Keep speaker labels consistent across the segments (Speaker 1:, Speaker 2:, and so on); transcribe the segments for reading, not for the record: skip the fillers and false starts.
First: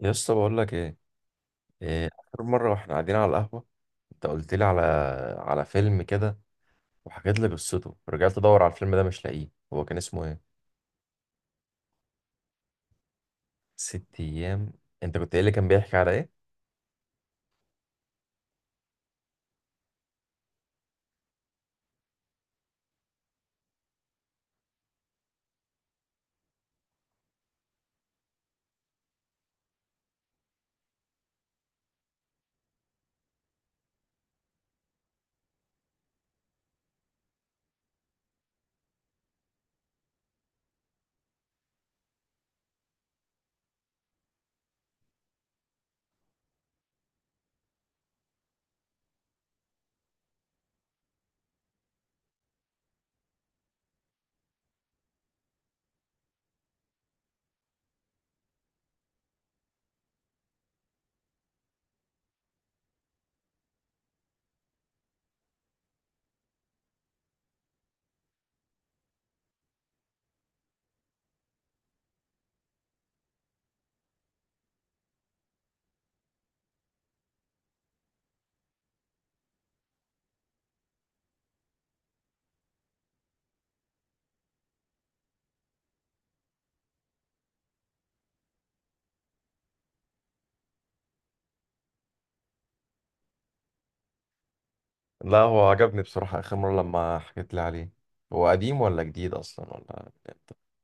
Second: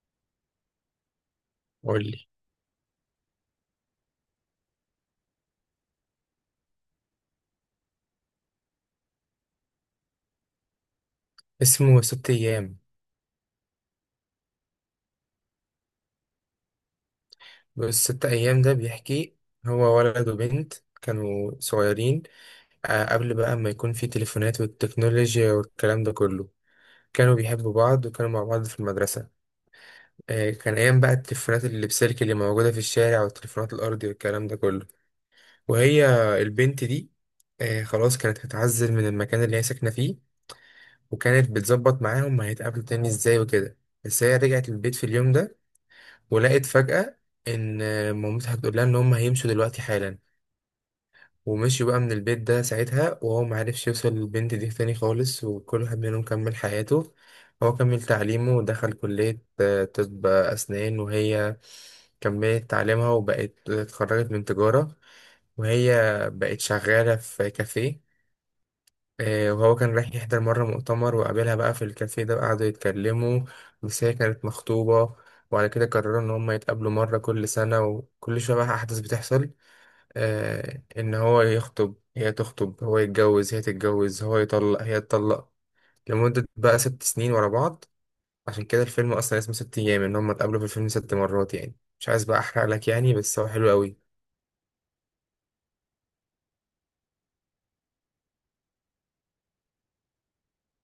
Speaker 1: يا اسطى، بقول لك ايه؟
Speaker 2: قول
Speaker 1: إيه،
Speaker 2: لي.
Speaker 1: اخر مره واحنا قاعدين على القهوه، انت قلت لي على فيلم كده، وحكيت لي قصته. رجعت ادور على الفيلم ده، مش لاقيه. هو كان اسمه ايه؟
Speaker 2: اسمه ست أيام.
Speaker 1: ست ايام؟ انت كنت قايل لي كان بيحكي على ايه؟
Speaker 2: بس ست أيام ده بيحكي، هو ولد وبنت كانوا صغيرين. قبل بقى ما يكون في تليفونات والتكنولوجيا والكلام ده كله، كانوا بيحبوا بعض وكانوا مع بعض في المدرسة. كان أيام بقى التليفونات اللي بسلك اللي موجودة في الشارع والتليفونات الأرضي والكلام ده كله. وهي البنت دي، خلاص كانت هتعزل من المكان اللي هي ساكنة فيه، وكانت بتظبط معاهم هيتقابلوا تاني ازاي وكده. بس هي رجعت البيت في اليوم ده ولقيت فجأة إن مامتها بتقول لها إن هم هيمشوا دلوقتي حالا. ومشي بقى من البيت ده ساعتها، وهو معرفش يوصل للبنت دي تاني خالص، وكل واحد منهم كمل حياته. هو كمل تعليمه ودخل كلية طب أسنان، وهي كملت تعليمها وبقت اتخرجت من تجارة. وهي بقت شغالة في كافيه. وهو كان رايح يحضر مرة مؤتمر وقابلها بقى في الكافيه ده، قعدوا يتكلموا. بس هي كانت مخطوبة. وعلى كده قرروا إن هما يتقابلوا مرة كل سنة، وكل شوية بقى أحداث بتحصل. إن هو يخطب، هي تخطب، هو يتجوز، هي تتجوز، هو يطلق، هي تطلق، لمدة بقى ست سنين ورا بعض. عشان كده الفيلم أصلا اسمه ست أيام، إن هما اتقابلوا في الفيلم ست مرات. يعني مش عايز بقى أحرق لك يعني، بس هو حلو أوي.
Speaker 1: لا، هو عجبني بصراحه اخر مره لما حكيت لي عليه. هو قديم ولا جديد اصلا، ولا؟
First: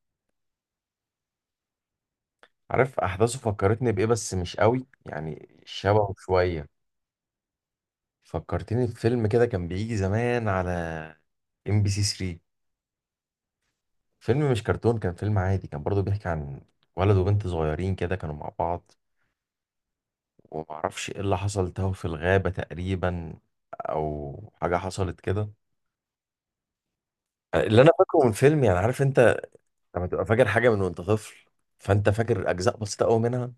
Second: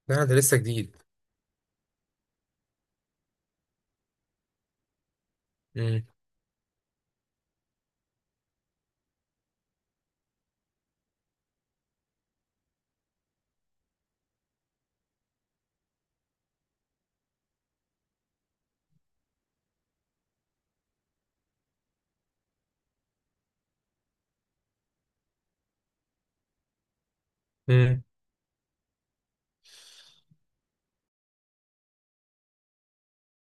Speaker 2: لا ده لسه جديد.
Speaker 1: عارف احداثه فكرتني بايه، بس مش قوي يعني،
Speaker 2: مم.
Speaker 1: شبهه شويه. فكرتني بفيلم كده كان بيجي زمان على ام بي سي ثلاثة، فيلم مش كرتون، كان فيلم عادي، كان برضو بيحكي عن ولد وبنت صغيرين كده كانوا مع بعض. ومعرفش ايه اللي حصل، تاهوا في الغابة تقريبا، او حاجة حصلت كده. اللي انا
Speaker 2: مم.
Speaker 1: فاكره من فيلم يعني، عارف انت، لما تبقى فاكر حاجة من وانت طفل، فانت فاكر اجزاء بسيطة قوي منها.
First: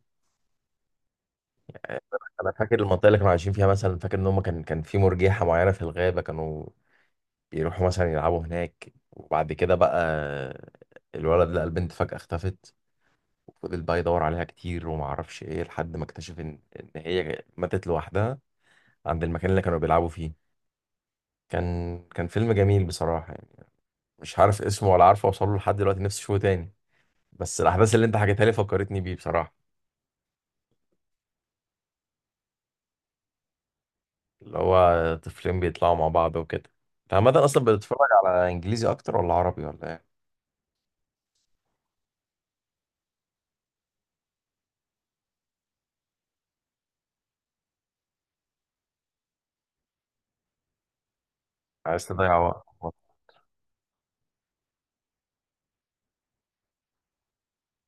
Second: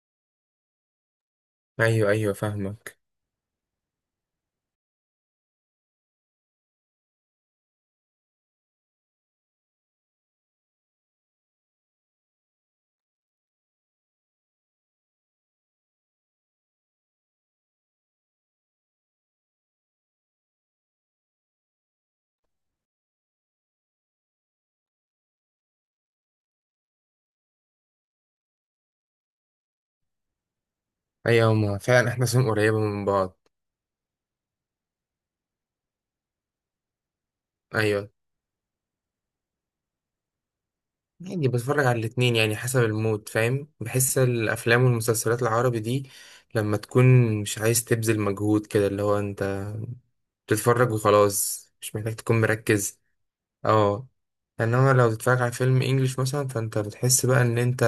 Speaker 1: آه،
Speaker 2: أيوه أيوه
Speaker 1: انا فاكر
Speaker 2: فاهمك.
Speaker 1: المنطقة اللي كانوا عايشين فيها مثلا، فاكر ان هم كان في مرجيحة معينة في الغابة، كانوا بيروحوا مثلا يلعبوا هناك، وبعد كده بقى الولد لقى البنت فجأة اختفت. وفضل بقى يدور عليها كتير وما اعرفش ايه، لحد ما اكتشف ان هي ماتت لوحدها عند المكان اللي كانوا بيلعبوا فيه. كان فيلم جميل بصراحة يعني. مش عارف اسمه ولا عارف اوصله لحد دلوقتي، نفسي اشوفه تاني. بس الاحداث اللي انت حكيتها لي فكرتني بيه بصراحة،
Speaker 2: أيوه هما فعلا إحنا سنين قريبة من بعض.
Speaker 1: اللي هو طفلين بيطلعوا مع بعض وكده. انت عامة اصلا بتتفرج
Speaker 2: ايوه،
Speaker 1: على انجليزي اكتر ولا عربي ولا ايه؟
Speaker 2: يعني بتفرج على الاتنين يعني حسب المود، فاهم، بحس الافلام والمسلسلات العربي دي لما تكون مش عايز تبذل مجهود كده، اللي هو انت بتتفرج وخلاص مش
Speaker 1: عايز
Speaker 2: محتاج
Speaker 1: تضيع
Speaker 2: تكون
Speaker 1: وقت.
Speaker 2: مركز. اه. انما لو تتفرج على فيلم انجليش مثلا، فانت بتحس بقى ان انت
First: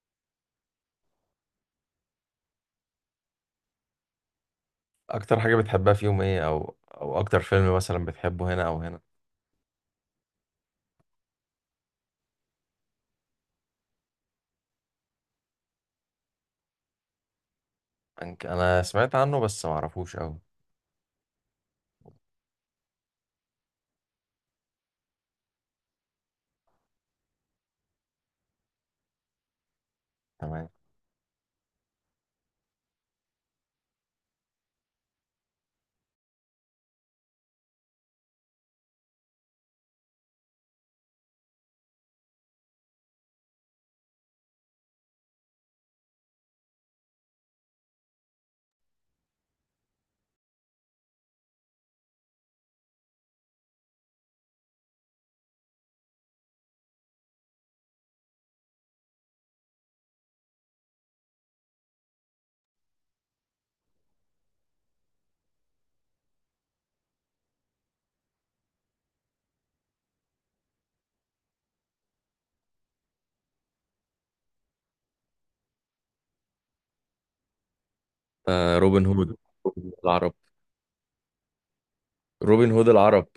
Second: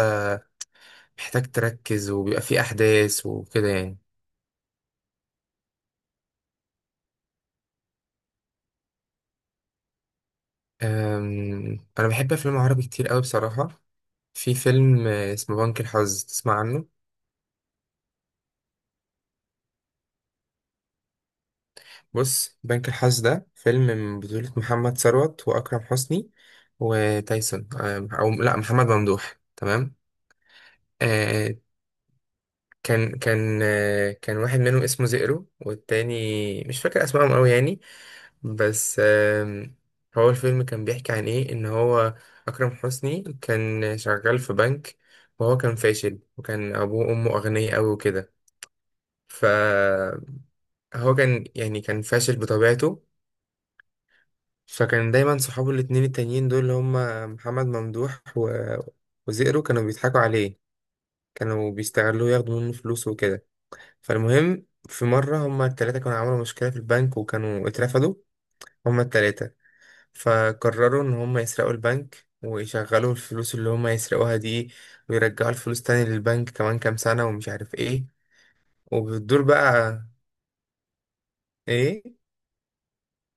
Speaker 2: محتاج تركز وبيبقى فيه احداث وكده يعني.
Speaker 1: اكتر حاجة بتحبها فيهم ايه، او اكتر فيلم مثلا بتحبه هنا او هنا؟
Speaker 2: انا بحب افلام عربي كتير قوي بصراحة. في فيلم اسمه بنك الحظ، تسمع عنه؟
Speaker 1: انا سمعت عنه بس ما اعرفوش قوي.
Speaker 2: بص، بنك الحظ ده فيلم من بطولة محمد ثروت وأكرم حسني وتايسون، أو لأ محمد ممدوح، تمام.
Speaker 1: تمام.
Speaker 2: آه، كان واحد منهم اسمه زئرو، والتاني مش فاكر أسمائهم أوي يعني. بس هو الفيلم كان بيحكي عن إيه، إن هو أكرم حسني كان شغال في بنك، وهو كان فاشل، وكان أبوه وأمه أغنياء أوي وكده. فهو كان يعني كان فاشل بطبيعته. فكان دايما صحابه الاتنين التانيين دول اللي هما محمد ممدوح وزئرو كانوا بيضحكوا عليه، كانوا بيستغلوه ياخدوا منه فلوس وكده. فالمهم، في مرة هما التلاتة كانوا عملوا مشكلة في البنك وكانوا اترفدوا، هما التلاتة. فقرروا إن هما يسرقوا البنك ويشغلوا الفلوس اللي هما يسرقوها دي، ويرجعوا الفلوس تاني للبنك كمان كام سنة ومش عارف ايه.
Speaker 1: آه، روبن هود
Speaker 2: وبتدور بقى.
Speaker 1: العرب.
Speaker 2: ايه.
Speaker 1: روبن هود العرب.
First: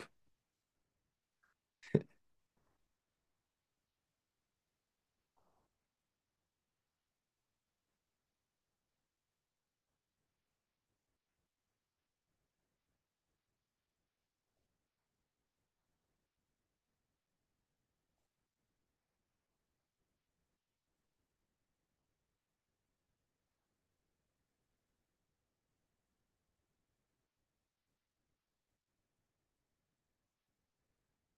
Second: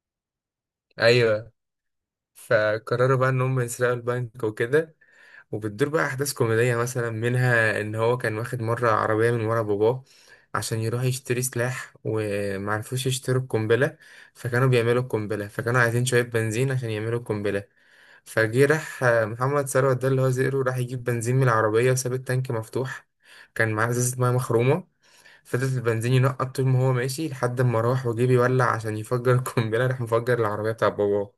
Speaker 2: ايوه. فقرروا بقى ان هم يسرقوا البنك وكده. وبتدور بقى احداث كوميديه، مثلا منها ان هو كان واخد مره عربيه من ورا باباه عشان يروح يشتري سلاح. ومعرفوش يشتروا القنبله، فكانوا بيعملوا القنبله، فكانوا عايزين شويه بنزين عشان يعملوا القنبله. فجه راح محمد ثروت ده اللي هو زئرو، راح يجيب بنزين من العربيه وساب التانك مفتوح. كان معاه ازازه ميه مخرومه، فضلت البنزين ينقط طول ما هو ماشي لحد ما راح وجه بيولع عشان يفجر القنبله، راح مفجر العربيه بتاع باباه.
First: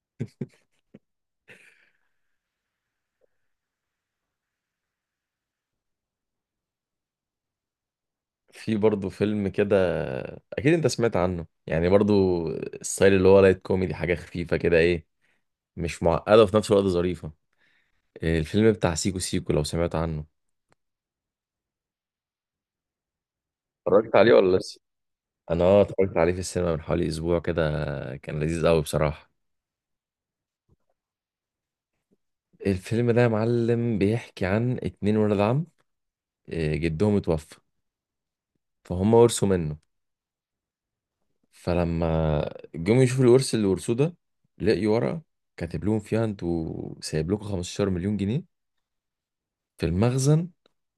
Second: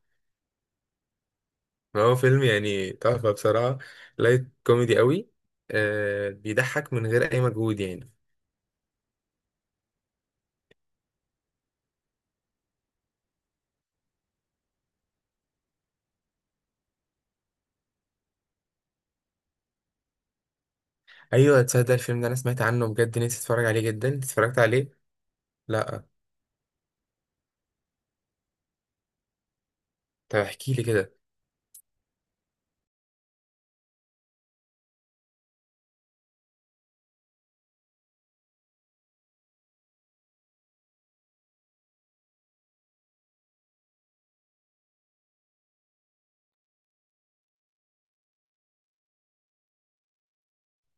Speaker 2: هو فيلم يعني تحفة بصراحة. لايت كوميدي قوي. آه، بيضحك من غير أي مجهود يعني.
Speaker 1: في برضه فيلم كده، اكيد انت سمعت عنه يعني برضه، الستايل اللي هو لايت كوميدي، حاجه خفيفه كده، ايه؟ مش معقده وفي نفس الوقت ظريفه. الفيلم بتاع سيكو سيكو، لو سمعت عنه.
Speaker 2: أيوة، تصدق الفيلم ده أنا سمعت عنه بجد، نفسي أتفرج عليه جدا.
Speaker 1: اتفرجت عليه ولا
Speaker 2: اتفرجت
Speaker 1: لسه؟
Speaker 2: عليه؟
Speaker 1: انا
Speaker 2: لأ.
Speaker 1: اتفرجت عليه في السينما من حوالي اسبوع كده. كان لذيذ قوي بصراحه.
Speaker 2: طب احكي لي كده.
Speaker 1: الفيلم ده يا معلم، بيحكي عن اتنين ولاد عم. جدهم اتوفى، فهم ورثوا منه. فلما جم يشوفوا الورث اللي ورثوه ده، لقيوا ورقة كاتب لهم فيها انتوا سايب لكم 15 مليون جنيه في المخزن،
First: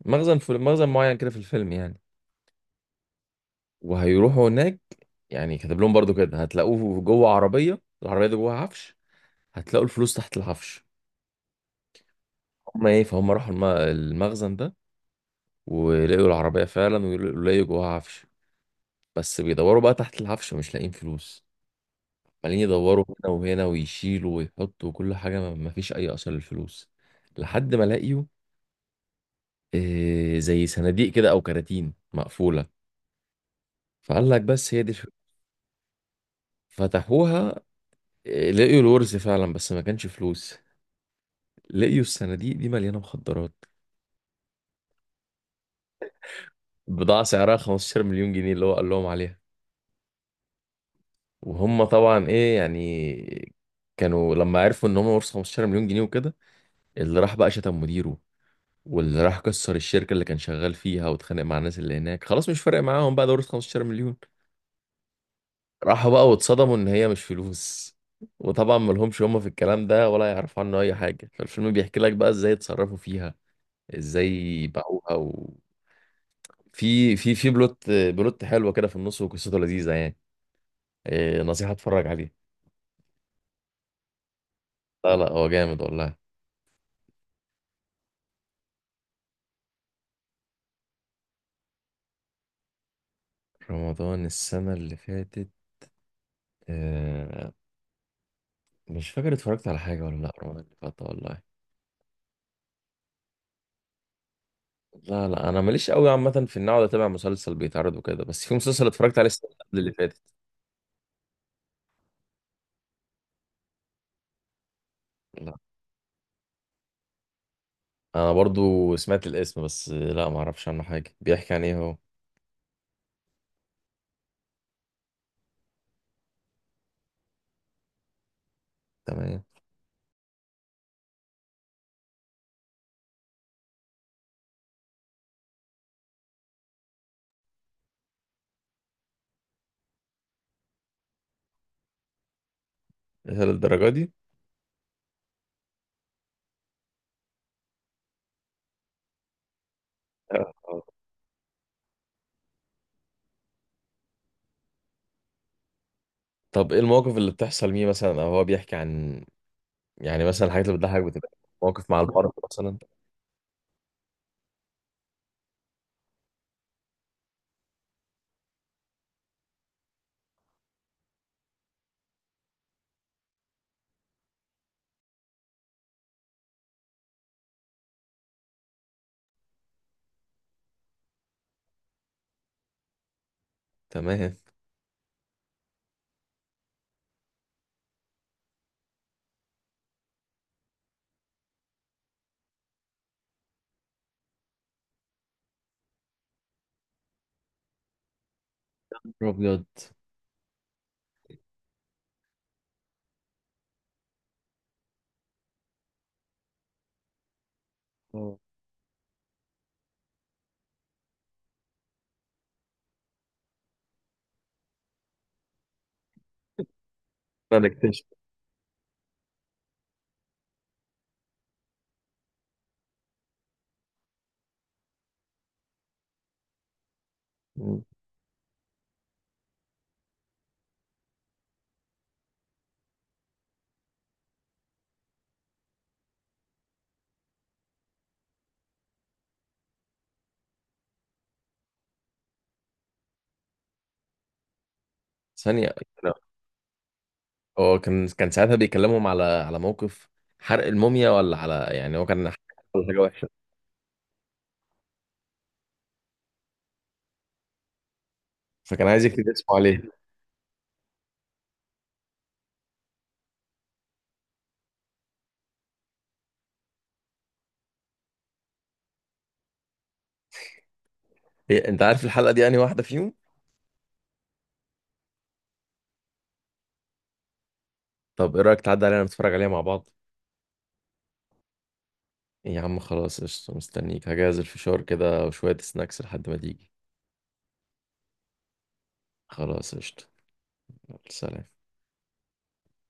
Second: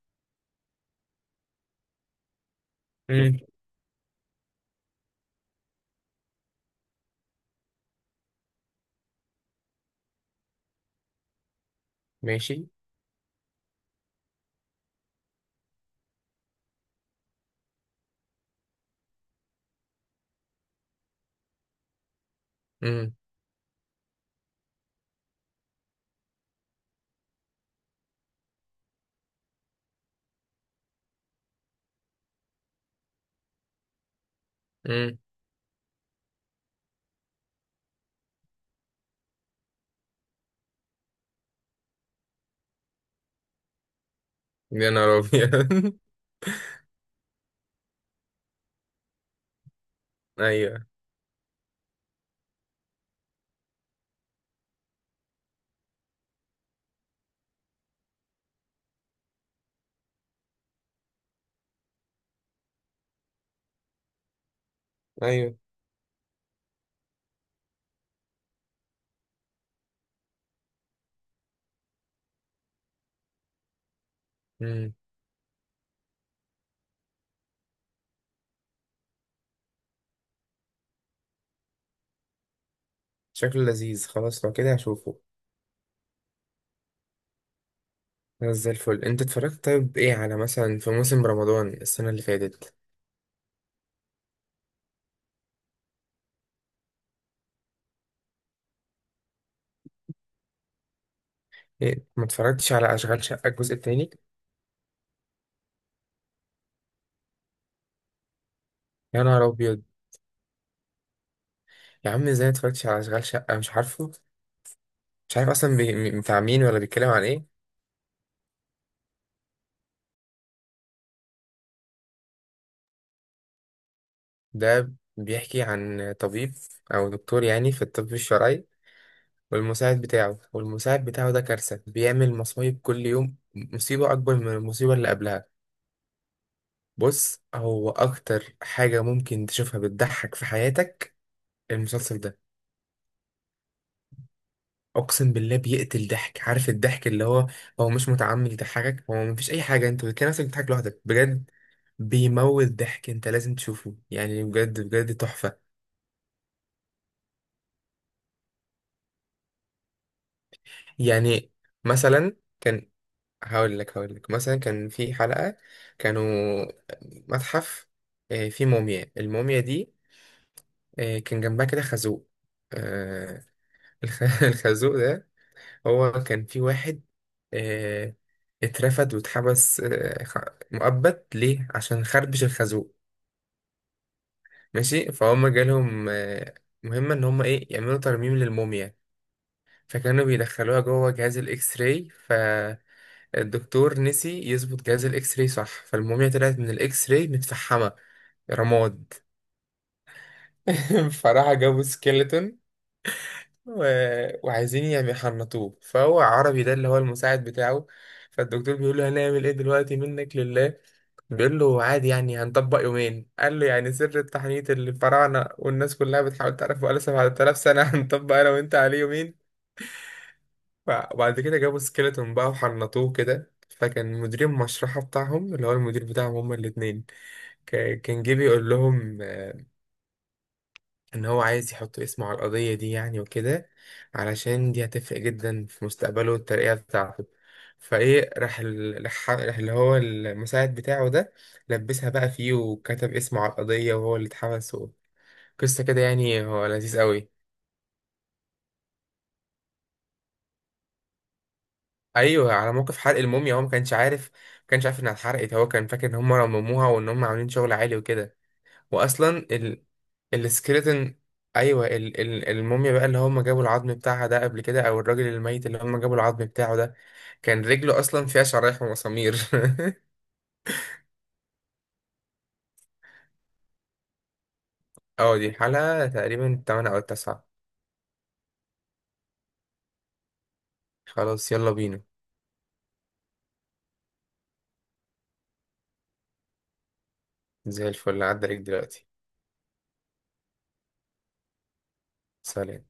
Speaker 1: مخزن في مخزن معين كده في الفيلم يعني.
Speaker 2: مم.
Speaker 1: وهيروحوا هناك، يعني كاتب لهم برضو كده هتلاقوه جوه عربية، العربية دي جوه عفش، هتلاقوا الفلوس تحت العفش.
Speaker 2: ماشي.
Speaker 1: هما ايه، فهم راحوا المخزن ده، ولقوا العربية فعلا ولقوا جواها عفش. بس بيدوروا بقى تحت العفش مش لاقيين فلوس. عمالين يدوروا
Speaker 2: مم.
Speaker 1: هنا وهنا ويشيلوا ويحطوا وكل حاجة، ما فيش أي أثر للفلوس. لحد ما لاقيوا زي صناديق كده أو كراتين مقفولة. فقال لك بس هي دي الفلوس.
Speaker 2: مم.
Speaker 1: فتحوها، لقيوا الورث فعلا بس ما كانش فلوس. لقيوا الصناديق دي مليانة مخدرات.
Speaker 2: يا نهار أبيض.
Speaker 1: بضاعة سعرها 15 مليون جنيه اللي هو قال لهم عليها.
Speaker 2: أيوة.
Speaker 1: وهم طبعا إيه يعني، كانوا لما عرفوا إن هم ورثوا 15 مليون جنيه وكده، اللي راح بقى شتم مديره، واللي راح كسر الشركة اللي كان شغال فيها واتخانق مع الناس اللي هناك، خلاص مش فارق معاهم بقى، دورة 15 مليون.
Speaker 2: أيوه.
Speaker 1: راحوا بقى واتصدموا ان هي مش فلوس. وطبعا ملهمش هم في الكلام ده ولا يعرفوا عنه اي حاجة، فالفيلم بيحكي لك بقى ازاي اتصرفوا فيها، ازاي
Speaker 2: مم.
Speaker 1: باعوها في بلوت حلوة كده في النص، وقصته لذيذة يعني. إيه، نصيحة اتفرج عليه.
Speaker 2: شكله لذيذ، خلاص لو كده
Speaker 1: لا
Speaker 2: هشوفه.
Speaker 1: لا، هو جامد والله.
Speaker 2: خلاص زي الفل. أنت اتفرجت؟ طيب إيه على مثلا في موسم رمضان السنة اللي فاتت؟
Speaker 1: رمضان السنة اللي فاتت؟ آه، مش فاكر اتفرجت على حاجة ولا لا، رمضان اللي فات والله.
Speaker 2: إيه ما اتفرجتش على أشغال شقة الجزء التاني؟
Speaker 1: لا لا، انا ماليش قوي عامه في ان اقعد اتابع مسلسل بيتعرض وكده، بس في مسلسل اتفرجت
Speaker 2: يا
Speaker 1: عليه
Speaker 2: نهار
Speaker 1: السنه اللي قبل
Speaker 2: أبيض.
Speaker 1: اللي فاتت.
Speaker 2: يا عم ازاي متفرجتش على اشغال شقه؟ مش عارفه، مش عارف
Speaker 1: لا،
Speaker 2: اصلا بتاع مين ولا بيتكلم عن ايه.
Speaker 1: انا برضو سمعت الاسم بس لا، ما اعرفش عنه حاجه. بيحكي عن ايه هو؟
Speaker 2: ده بيحكي عن طبيب، او دكتور يعني في الطب الشرعي،
Speaker 1: تمام.
Speaker 2: والمساعد بتاعه. والمساعد بتاعه ده كارثه، بيعمل مصايب، كل يوم مصيبه اكبر من المصيبه اللي قبلها. بص، هو اكتر حاجه ممكن تشوفها بتضحك في حياتك، المسلسل ده.
Speaker 1: إيه، للدرجه دي؟
Speaker 2: اقسم بالله بيقتل ضحك. عارف الضحك اللي هو، هو مش متعمد يضحكك، هو مفيش اي حاجه، انت بتلاقي نفسك بتضحك
Speaker 1: آه.
Speaker 2: لوحدك بجد. بيموت ضحك. انت لازم تشوفه يعني، بجد بجد تحفه.
Speaker 1: طب ايه المواقف اللي بتحصل ليه مثلا، او هو بيحكي عن، يعني مثلا الحاجات اللي بتضحك بتبقى
Speaker 2: يعني
Speaker 1: مواقف مع الارض
Speaker 2: مثلا
Speaker 1: مثلا؟
Speaker 2: كان، هقول لك مثلا، كان في حلقه كانوا متحف، فيه موميا. الموميا دي كان جنبها كده خازوق. آه، الخازوق ده، هو كان في واحد آه، اترفد واتحبس مؤبد ليه عشان خربش الخازوق.
Speaker 1: تمام.
Speaker 2: ماشي. فهم جالهم مهمة ان هم ايه يعملوا ترميم للموميا. فكانوا بيدخلوها جوه جهاز الاكس راي، فالدكتور نسي يظبط جهاز الاكس راي صح، فالموميا طلعت من الاكس راي متفحمة، رماد.
Speaker 1: ابيض.
Speaker 2: فراح جابوا سكيلتون، وعايزين يعني يحنطوه، فهو عربي ده اللي هو المساعد بتاعه.
Speaker 1: اه،
Speaker 2: فالدكتور بيقول له، هنعمل ايه دلوقتي، منك لله؟ بيقول له، عادي يعني هنطبق يومين. قال له، يعني سر التحنيط اللي الفراعنة والناس كلها بتحاول تعرفه بقاله 7000
Speaker 1: انا
Speaker 2: سنة
Speaker 1: اكتشف.
Speaker 2: هنطبق انا وانت عليه يومين؟ وبعد كده جابوا سكيلتون بقى وحنطوه كده. فكان مدير المشرحة بتاعهم اللي هو المدير بتاعهم هما الاتنين،
Speaker 1: مم.
Speaker 2: كان جه بيقول لهم ان هو عايز يحط اسمه على القضية دي يعني وكده، علشان دي هتفرق جدا في مستقبله والترقية بتاعته. فايه، راح راح اللي هو المساعد بتاعه ده، لبسها بقى فيه وكتب اسمه على القضية وهو اللي اتحبس و...
Speaker 1: ثانيه.
Speaker 2: قصة كده
Speaker 1: لا،
Speaker 2: يعني، هو لذيذ قوي.
Speaker 1: هو كان ساعتها بيكلمهم على موقف حرق الموميا، ولا على، يعني هو كان حرق
Speaker 2: ايوه، على موقف حرق
Speaker 1: حاجه،
Speaker 2: الموميا، هو ما كانش عارف، انها اتحرقت، هو كان فاكر ان هم رمموها وان هم عاملين شغل عالي وكده.
Speaker 1: فكان عايز يكتب
Speaker 2: واصلا
Speaker 1: اسمه عليه.
Speaker 2: السكريتن، ايوه الموميا بقى اللي هم جابوا العظم بتاعها ده قبل كده، او الراجل الميت اللي هم جابوا العظم بتاعه ده، كان رجله اصلا فيها شرايح ومسامير.
Speaker 1: إيه، انت عارف الحلقه دي انهي واحده فيهم؟
Speaker 2: اه دي الحلقه تقريبا 8 او 9.
Speaker 1: طب ايه رايك تعدي علينا نتفرج عليها مع بعض؟
Speaker 2: خلاص يلا بينا.
Speaker 1: إيه يا عم، خلاص قشطه، مستنيك هجهز الفشار كده وشويه سناكس لحد ما تيجي.
Speaker 2: زي الفل، عدى عليك دلوقتي.
Speaker 1: خلاص قشطه. يلا، سلام.
Speaker 2: سلام.